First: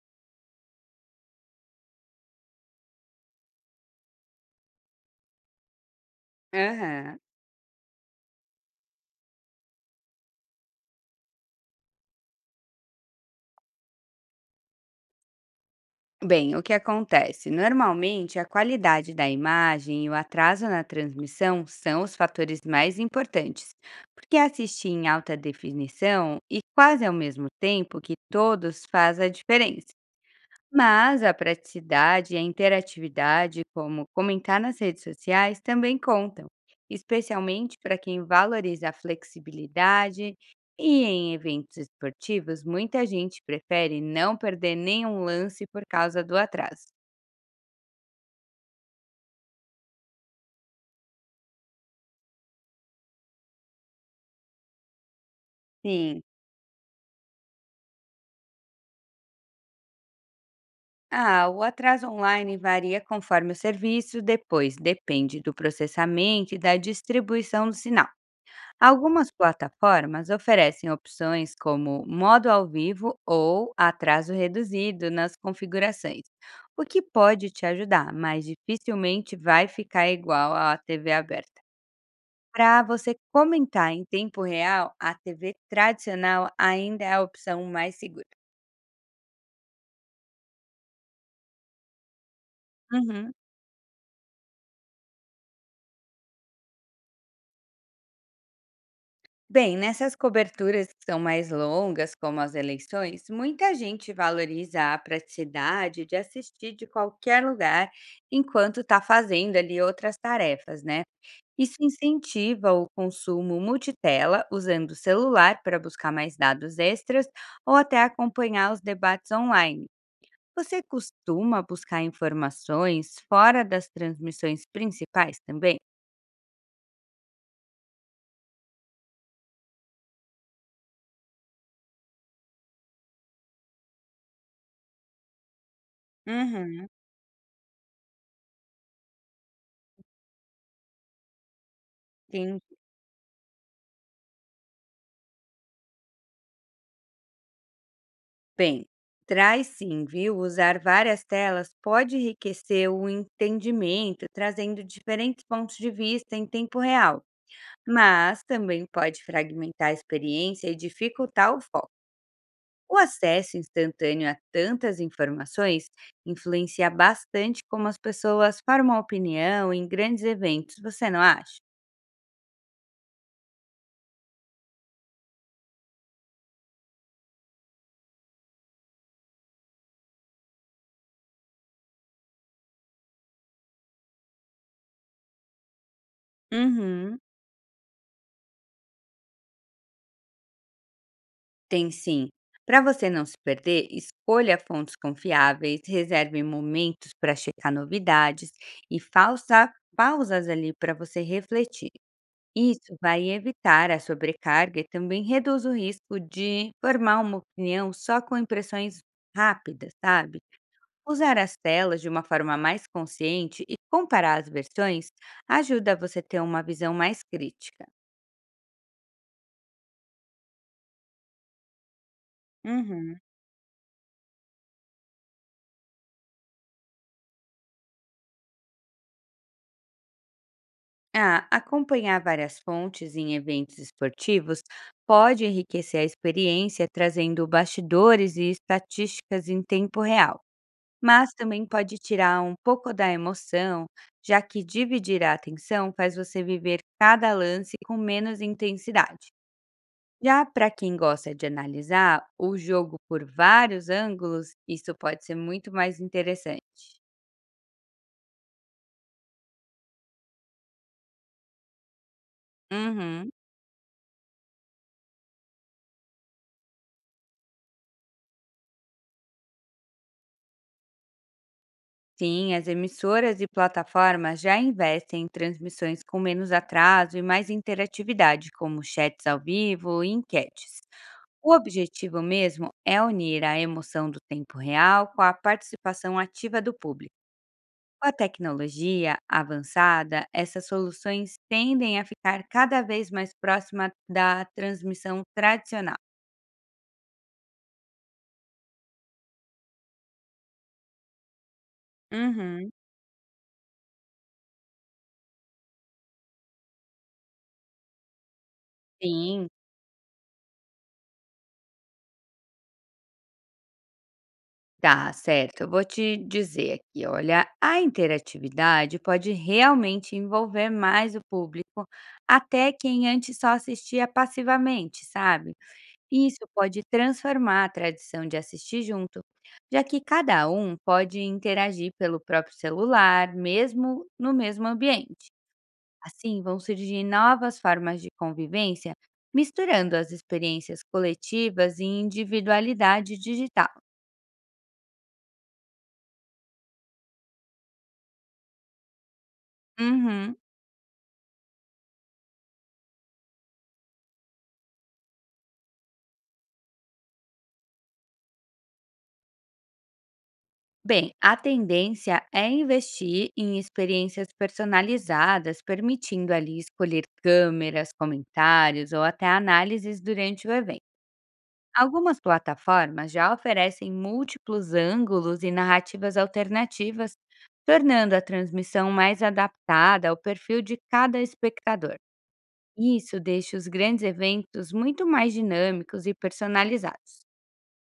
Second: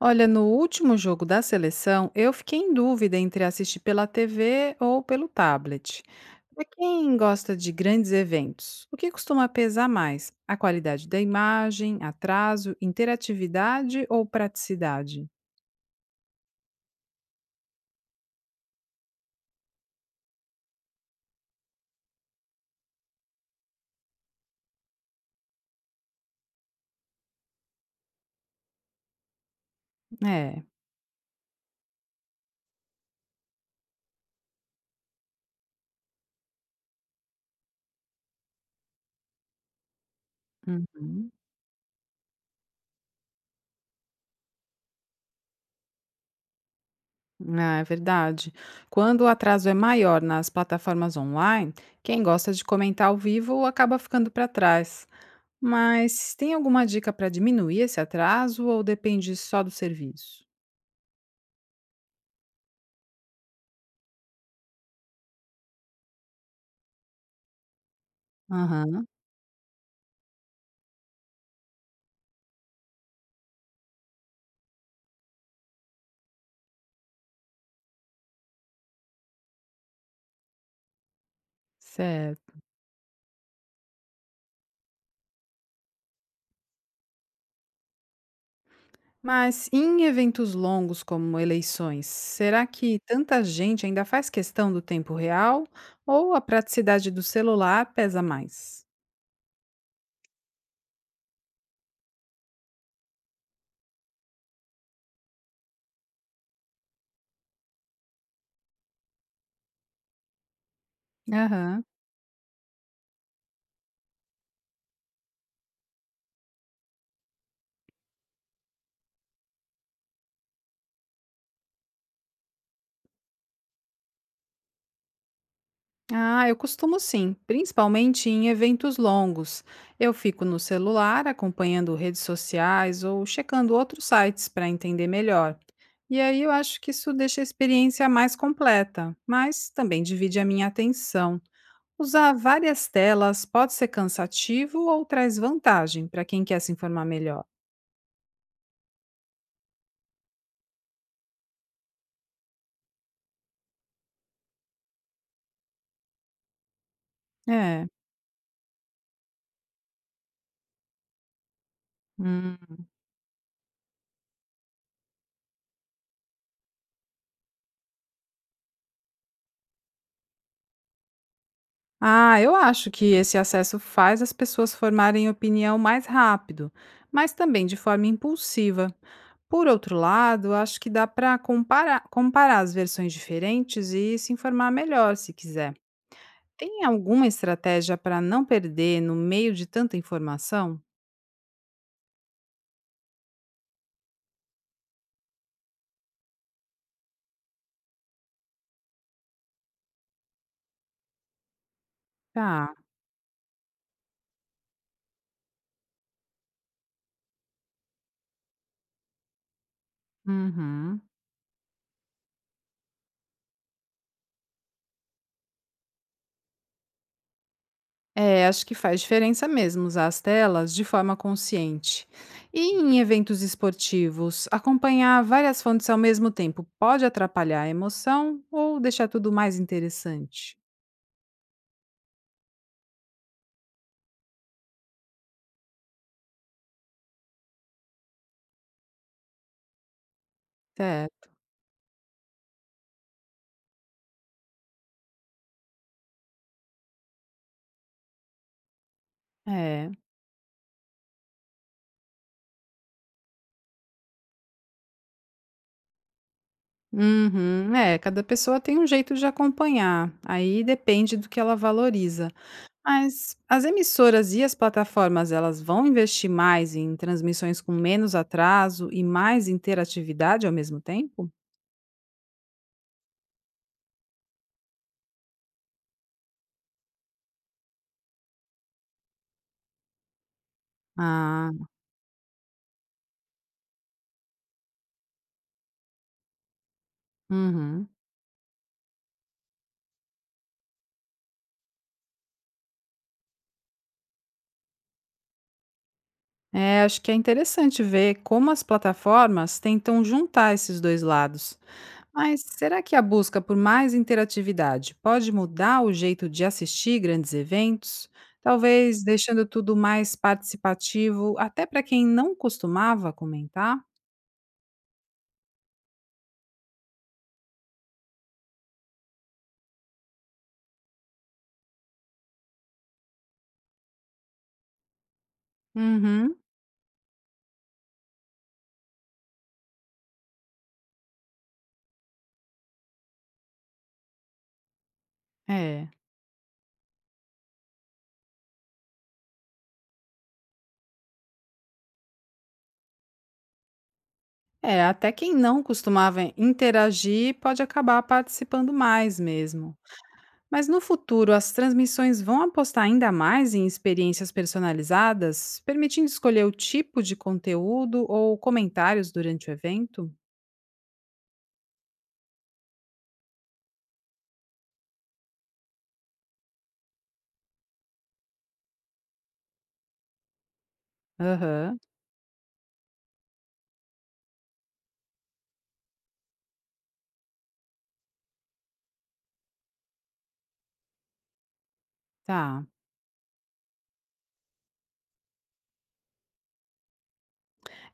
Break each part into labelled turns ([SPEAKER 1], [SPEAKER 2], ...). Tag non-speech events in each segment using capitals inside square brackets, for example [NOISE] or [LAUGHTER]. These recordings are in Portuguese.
[SPEAKER 1] Olha, no último jogo da seleção, eu fiquei em dúvida entre assistir pela TV ou pelo tablet. Para quem
[SPEAKER 2] Aham.
[SPEAKER 1] gosta de grandes eventos, o que costuma pesar mais? A qualidade da imagem, atraso, interatividade ou praticidade?
[SPEAKER 2] Bem, o que acontece? Normalmente, a qualidade da imagem e o atraso na transmissão são os fatores mais importantes, porque é assistir em alta definição e quase ao mesmo tempo que todos faz a diferença.
[SPEAKER 1] É.
[SPEAKER 2] Mas a praticidade e a interatividade, como comentar nas redes sociais, também contam, especialmente para quem valoriza a flexibilidade. E
[SPEAKER 1] Uhum.
[SPEAKER 2] em eventos esportivos, muita gente prefere não perder nenhum lance por causa do atraso.
[SPEAKER 1] Ah, é verdade. Quando o atraso é maior nas plataformas online, quem gosta de comentar ao vivo acaba ficando para trás.
[SPEAKER 2] Sim.
[SPEAKER 1] Mas tem alguma dica para diminuir esse atraso ou depende só do serviço?
[SPEAKER 2] Ah, o atraso online varia conforme o serviço, depois depende do processamento e da distribuição do sinal.
[SPEAKER 1] Aham,
[SPEAKER 2] Algumas plataformas oferecem opções como modo ao vivo ou atraso reduzido nas configurações, o que pode te ajudar, mas dificilmente vai ficar igual à TV aberta.
[SPEAKER 1] certo.
[SPEAKER 2] Para você comentar em tempo real, a TV tradicional ainda é a opção mais segura.
[SPEAKER 1] Mas em eventos longos como eleições, será que
[SPEAKER 2] Uhum.
[SPEAKER 1] tanta gente ainda faz questão do tempo real ou a praticidade do celular pesa mais?
[SPEAKER 2] Bem, nessas coberturas que são mais longas, como as eleições, muita gente valoriza a praticidade de assistir de qualquer lugar enquanto está fazendo ali outras tarefas, né? Isso
[SPEAKER 1] Aham.
[SPEAKER 2] incentiva o consumo multitela, usando o celular para buscar mais dados extras ou até acompanhar os debates online. Você costuma buscar informações fora das transmissões principais também?
[SPEAKER 1] Ah, eu costumo sim, principalmente em eventos longos. Eu fico no celular acompanhando redes sociais ou checando outros sites para entender melhor. E aí eu acho
[SPEAKER 2] Uhum,
[SPEAKER 1] que isso deixa a experiência mais completa, mas também divide a minha atenção. Usar
[SPEAKER 2] entendi.
[SPEAKER 1] várias telas pode ser cansativo ou traz vantagem para quem quer se informar melhor?
[SPEAKER 2] Bem, traz sim, viu? Usar várias telas pode enriquecer o entendimento, trazendo diferentes pontos de vista em tempo real,
[SPEAKER 1] É.
[SPEAKER 2] mas também pode fragmentar a experiência e dificultar o foco.
[SPEAKER 1] Hum.
[SPEAKER 2] O acesso instantâneo a tantas informações influencia bastante como as pessoas formam opinião em grandes eventos, você não acha?
[SPEAKER 1] Ah, eu acho que esse acesso faz as pessoas formarem opinião mais rápido, mas também de forma impulsiva. Por outro lado, acho que dá para comparar as versões diferentes e se informar melhor se quiser. Tem
[SPEAKER 2] Uhum.
[SPEAKER 1] alguma estratégia para não perder no meio de tanta informação?
[SPEAKER 2] Tem sim. Para você não se perder, escolha fontes confiáveis, reserve momentos para checar novidades e faça pausas ali para você refletir.
[SPEAKER 1] Tá.
[SPEAKER 2] Isso vai evitar a sobrecarga e também reduz o risco de formar uma opinião só com impressões rápidas, sabe?
[SPEAKER 1] Uhum.
[SPEAKER 2] Usar as telas de uma forma mais consciente e comparar as versões ajuda você a ter uma visão mais crítica.
[SPEAKER 1] É, acho que faz diferença mesmo usar as telas de forma consciente. E em
[SPEAKER 2] Uhum.
[SPEAKER 1] eventos esportivos, acompanhar várias fontes ao mesmo tempo pode atrapalhar a emoção ou deixar tudo mais interessante?
[SPEAKER 2] Ah, acompanhar várias fontes em eventos esportivos pode enriquecer a experiência, trazendo bastidores e estatísticas em tempo real,
[SPEAKER 1] Certo.
[SPEAKER 2] mas também pode tirar um pouco da emoção, já que dividir a atenção faz você viver cada lance com menos intensidade.
[SPEAKER 1] É.
[SPEAKER 2] Já para quem gosta de analisar o jogo por vários ângulos, isso pode ser muito mais interessante.
[SPEAKER 1] Uhum, é, cada pessoa tem um jeito de acompanhar, aí depende do que ela valoriza.
[SPEAKER 2] Uhum.
[SPEAKER 1] Mas as emissoras e as plataformas, elas vão investir mais em transmissões com menos atraso e mais interatividade ao mesmo tempo?
[SPEAKER 2] Sim, as emissoras e plataformas já investem em transmissões com menos atraso e mais interatividade, como chats ao vivo e enquetes.
[SPEAKER 1] Ah,
[SPEAKER 2] O objetivo mesmo é unir a emoção do tempo real com a participação ativa do público.
[SPEAKER 1] uhum.
[SPEAKER 2] Com a tecnologia avançada, essas soluções tendem a ficar cada vez mais próxima da transmissão tradicional.
[SPEAKER 1] É, acho que é interessante ver como as plataformas tentam juntar esses dois lados. Mas
[SPEAKER 2] Uhum.
[SPEAKER 1] será que a busca por mais interatividade pode mudar o jeito de assistir grandes eventos? Talvez deixando
[SPEAKER 2] Sim.
[SPEAKER 1] tudo mais participativo, até para quem não costumava comentar?
[SPEAKER 2] Tá, certo. Eu vou te dizer aqui, olha, a interatividade pode realmente envolver mais o público, até quem antes só assistia passivamente, sabe?
[SPEAKER 1] Uhum,
[SPEAKER 2] Isso pode transformar a tradição de assistir junto, já que cada um pode interagir pelo próprio celular, mesmo no mesmo ambiente.
[SPEAKER 1] é.
[SPEAKER 2] Assim, vão surgir novas formas de convivência, misturando as experiências coletivas e individualidade digital.
[SPEAKER 1] É, até quem não costumava interagir pode acabar participando mais mesmo.
[SPEAKER 2] Uhum.
[SPEAKER 1] Mas no futuro, as transmissões vão apostar ainda mais em experiências personalizadas, permitindo escolher o tipo de conteúdo ou comentários durante o evento?
[SPEAKER 2] Bem, a tendência é investir em experiências personalizadas, permitindo ali escolher câmeras, comentários ou até análises durante o evento.
[SPEAKER 1] Aham,
[SPEAKER 2] Algumas plataformas já oferecem múltiplos ângulos e narrativas alternativas, tornando a transmissão mais adaptada ao perfil de cada espectador.
[SPEAKER 1] tá.
[SPEAKER 2] Isso deixa os grandes eventos muito mais dinâmicos e personalizados.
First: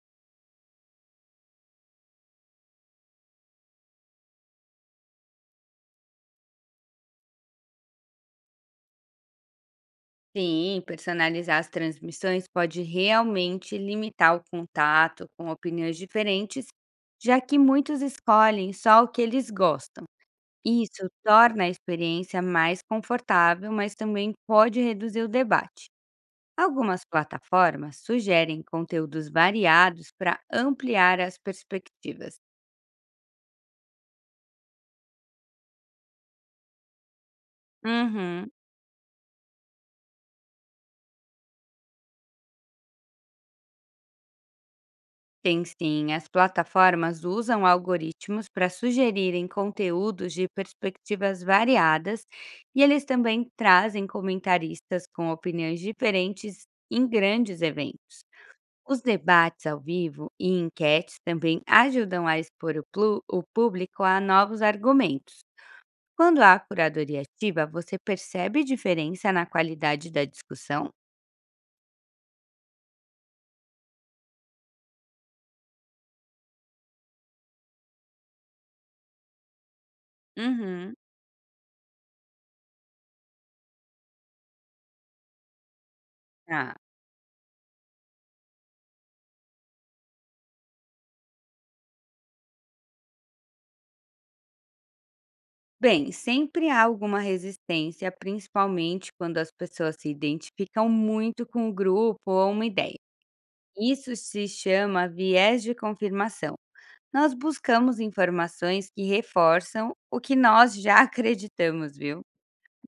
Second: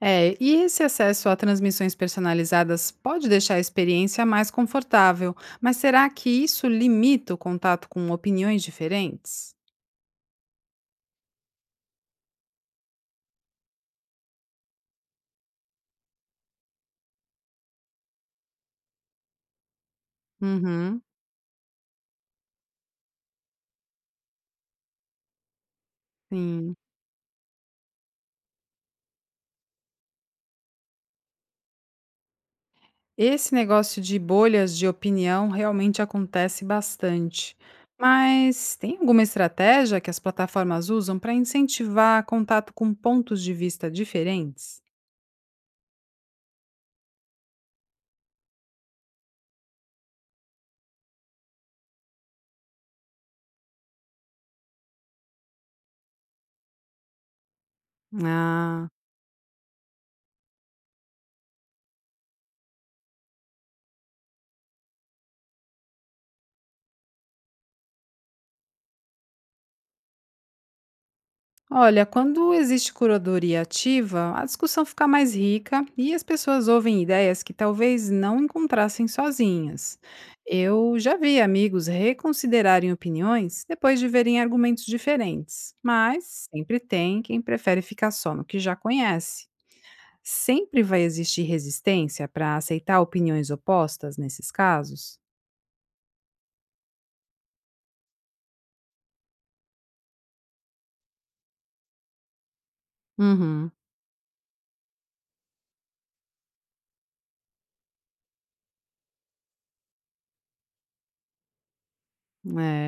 [SPEAKER 1] É, e esse acesso a transmissões personalizadas pode deixar a experiência mais confortável, mas será que isso limita o contato com opiniões diferentes?
[SPEAKER 2] Sim, personalizar as transmissões pode realmente limitar o contato com opiniões diferentes, já que muitos escolhem só o que eles gostam.
[SPEAKER 1] Uhum,
[SPEAKER 2] Isso torna a experiência mais confortável, mas também pode reduzir o debate.
[SPEAKER 1] sim.
[SPEAKER 2] Algumas plataformas sugerem conteúdos variados para ampliar as perspectivas.
[SPEAKER 1] Esse negócio de bolhas de opinião realmente acontece bastante.
[SPEAKER 2] Uhum.
[SPEAKER 1] Mas tem alguma estratégia que as plataformas usam para incentivar contato com pontos de vista diferentes?
[SPEAKER 2] Tem sim, as plataformas usam algoritmos para sugerirem conteúdos de perspectivas variadas e eles também trazem comentaristas com opiniões diferentes em grandes eventos.
[SPEAKER 1] Ah.
[SPEAKER 2] Os debates ao vivo e enquetes também ajudam a expor o público a novos argumentos. Quando há curadoria ativa, você percebe diferença na qualidade da discussão?
[SPEAKER 1] Olha, quando existe curadoria ativa, a discussão fica mais rica e as pessoas ouvem ideias que talvez não encontrassem sozinhas.
[SPEAKER 2] Uhum.
[SPEAKER 1] Eu já vi amigos reconsiderarem opiniões depois de verem argumentos diferentes, mas
[SPEAKER 2] Ah.
[SPEAKER 1] sempre tem quem prefere ficar só no que já conhece. Sempre vai existir resistência para aceitar opiniões opostas nesses casos?
[SPEAKER 2] Bem, sempre há alguma resistência, principalmente quando as pessoas se identificam muito com o grupo ou uma ideia.
[SPEAKER 1] Uhum.
[SPEAKER 2] Isso se chama viés de confirmação. Nós buscamos informações que reforçam o que nós já [LAUGHS] acreditamos, viu?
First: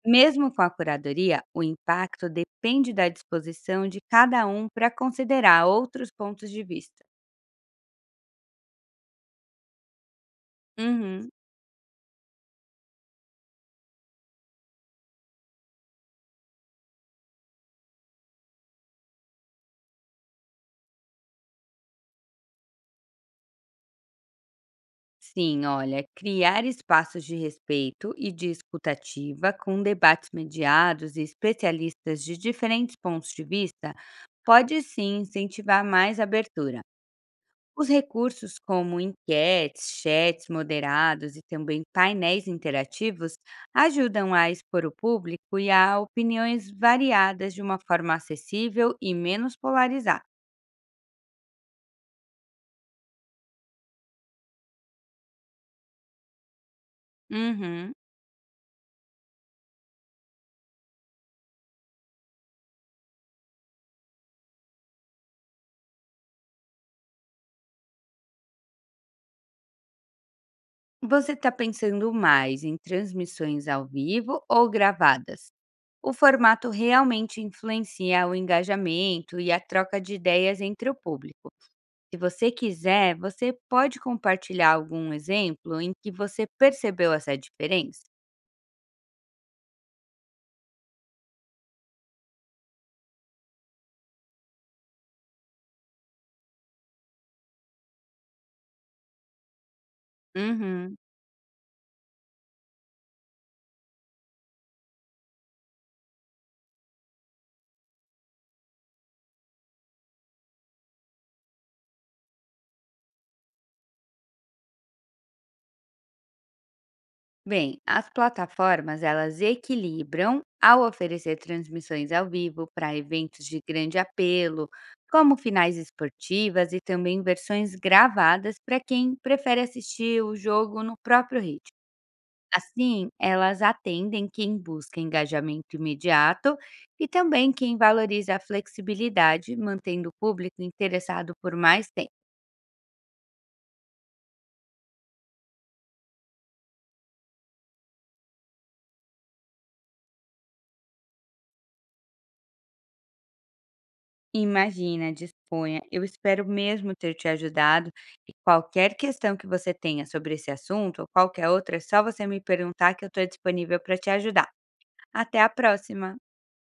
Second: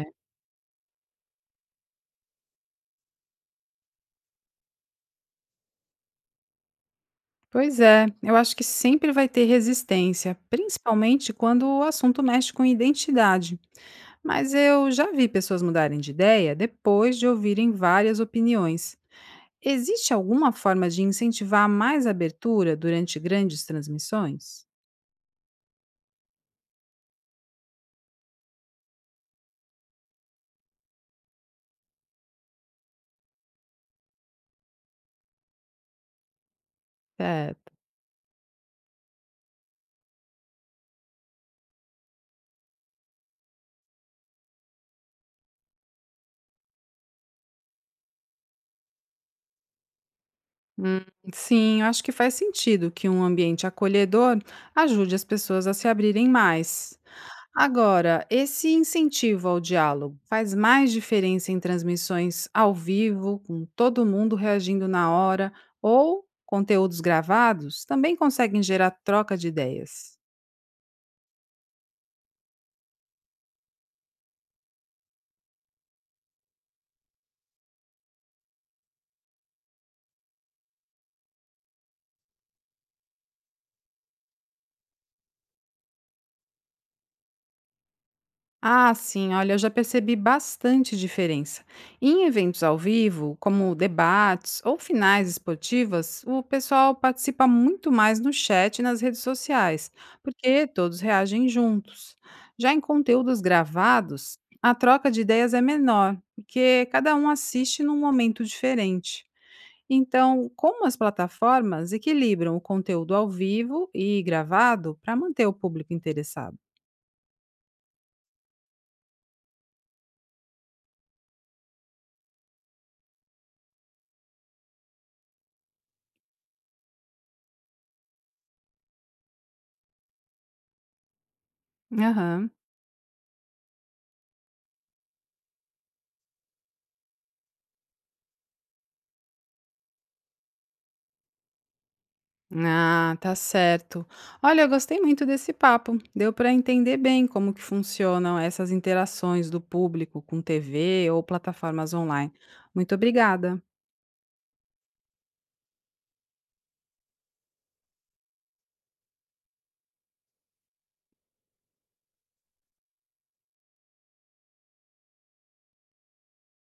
[SPEAKER 2] Mesmo com a curadoria, o impacto depende da disposição de cada um para considerar outros pontos de vista.
[SPEAKER 1] Pois é, eu acho que sempre vai ter resistência,
[SPEAKER 2] Uhum.
[SPEAKER 1] principalmente quando o assunto mexe com identidade. Mas eu já vi pessoas mudarem de ideia depois de ouvirem várias opiniões. Existe alguma forma de incentivar mais abertura durante grandes transmissões?
[SPEAKER 2] Sim, olha, criar espaços de respeito e de escuta com debates mediados e especialistas de diferentes pontos de vista pode sim incentivar mais abertura.
[SPEAKER 1] É,
[SPEAKER 2] Os recursos como enquetes, chats moderados e também painéis interativos ajudam a expor o público e a opiniões variadas de uma forma acessível e menos polarizada.
[SPEAKER 1] hum, sim, eu acho que faz sentido que um ambiente acolhedor ajude as pessoas a se abrirem mais.
[SPEAKER 2] Uhum.
[SPEAKER 1] Agora, esse incentivo ao diálogo faz mais diferença em transmissões ao vivo, com todo mundo reagindo na hora, ou conteúdos gravados também conseguem gerar troca de ideias?
[SPEAKER 2] Você está pensando mais em transmissões ao vivo ou gravadas? O formato realmente influencia o engajamento e a troca de ideias entre o público. Se você quiser, você pode compartilhar algum exemplo em que você percebeu essa diferença?
[SPEAKER 1] Ah, sim, olha, eu já percebi bastante diferença. Em eventos ao vivo, como debates ou finais esportivas, o pessoal participa muito mais no chat e nas redes sociais, porque
[SPEAKER 2] Uhum.
[SPEAKER 1] todos reagem juntos. Já em conteúdos gravados, a troca de ideias é menor, porque cada um assiste num momento diferente. Então, como as plataformas equilibram o conteúdo ao vivo e gravado para manter o público interessado?
[SPEAKER 2] Bem, as plataformas elas equilibram ao oferecer transmissões ao vivo para eventos de grande apelo, como finais esportivas e também versões gravadas para quem prefere assistir o jogo no próprio ritmo.
[SPEAKER 1] Aham.
[SPEAKER 2] Assim, elas atendem quem busca engajamento imediato e também quem valoriza a flexibilidade, mantendo o público interessado por mais tempo.
[SPEAKER 1] Ah, tá certo. Olha, eu gostei muito desse papo. Deu para entender bem como que funcionam essas interações do público com TV ou plataformas online. Muito obrigada.
[SPEAKER 2] Imagina, disponha. Eu espero mesmo ter te ajudado e qualquer questão que você tenha sobre esse assunto ou qualquer outra, é só você me perguntar que eu estou disponível para te ajudar. Até a próxima!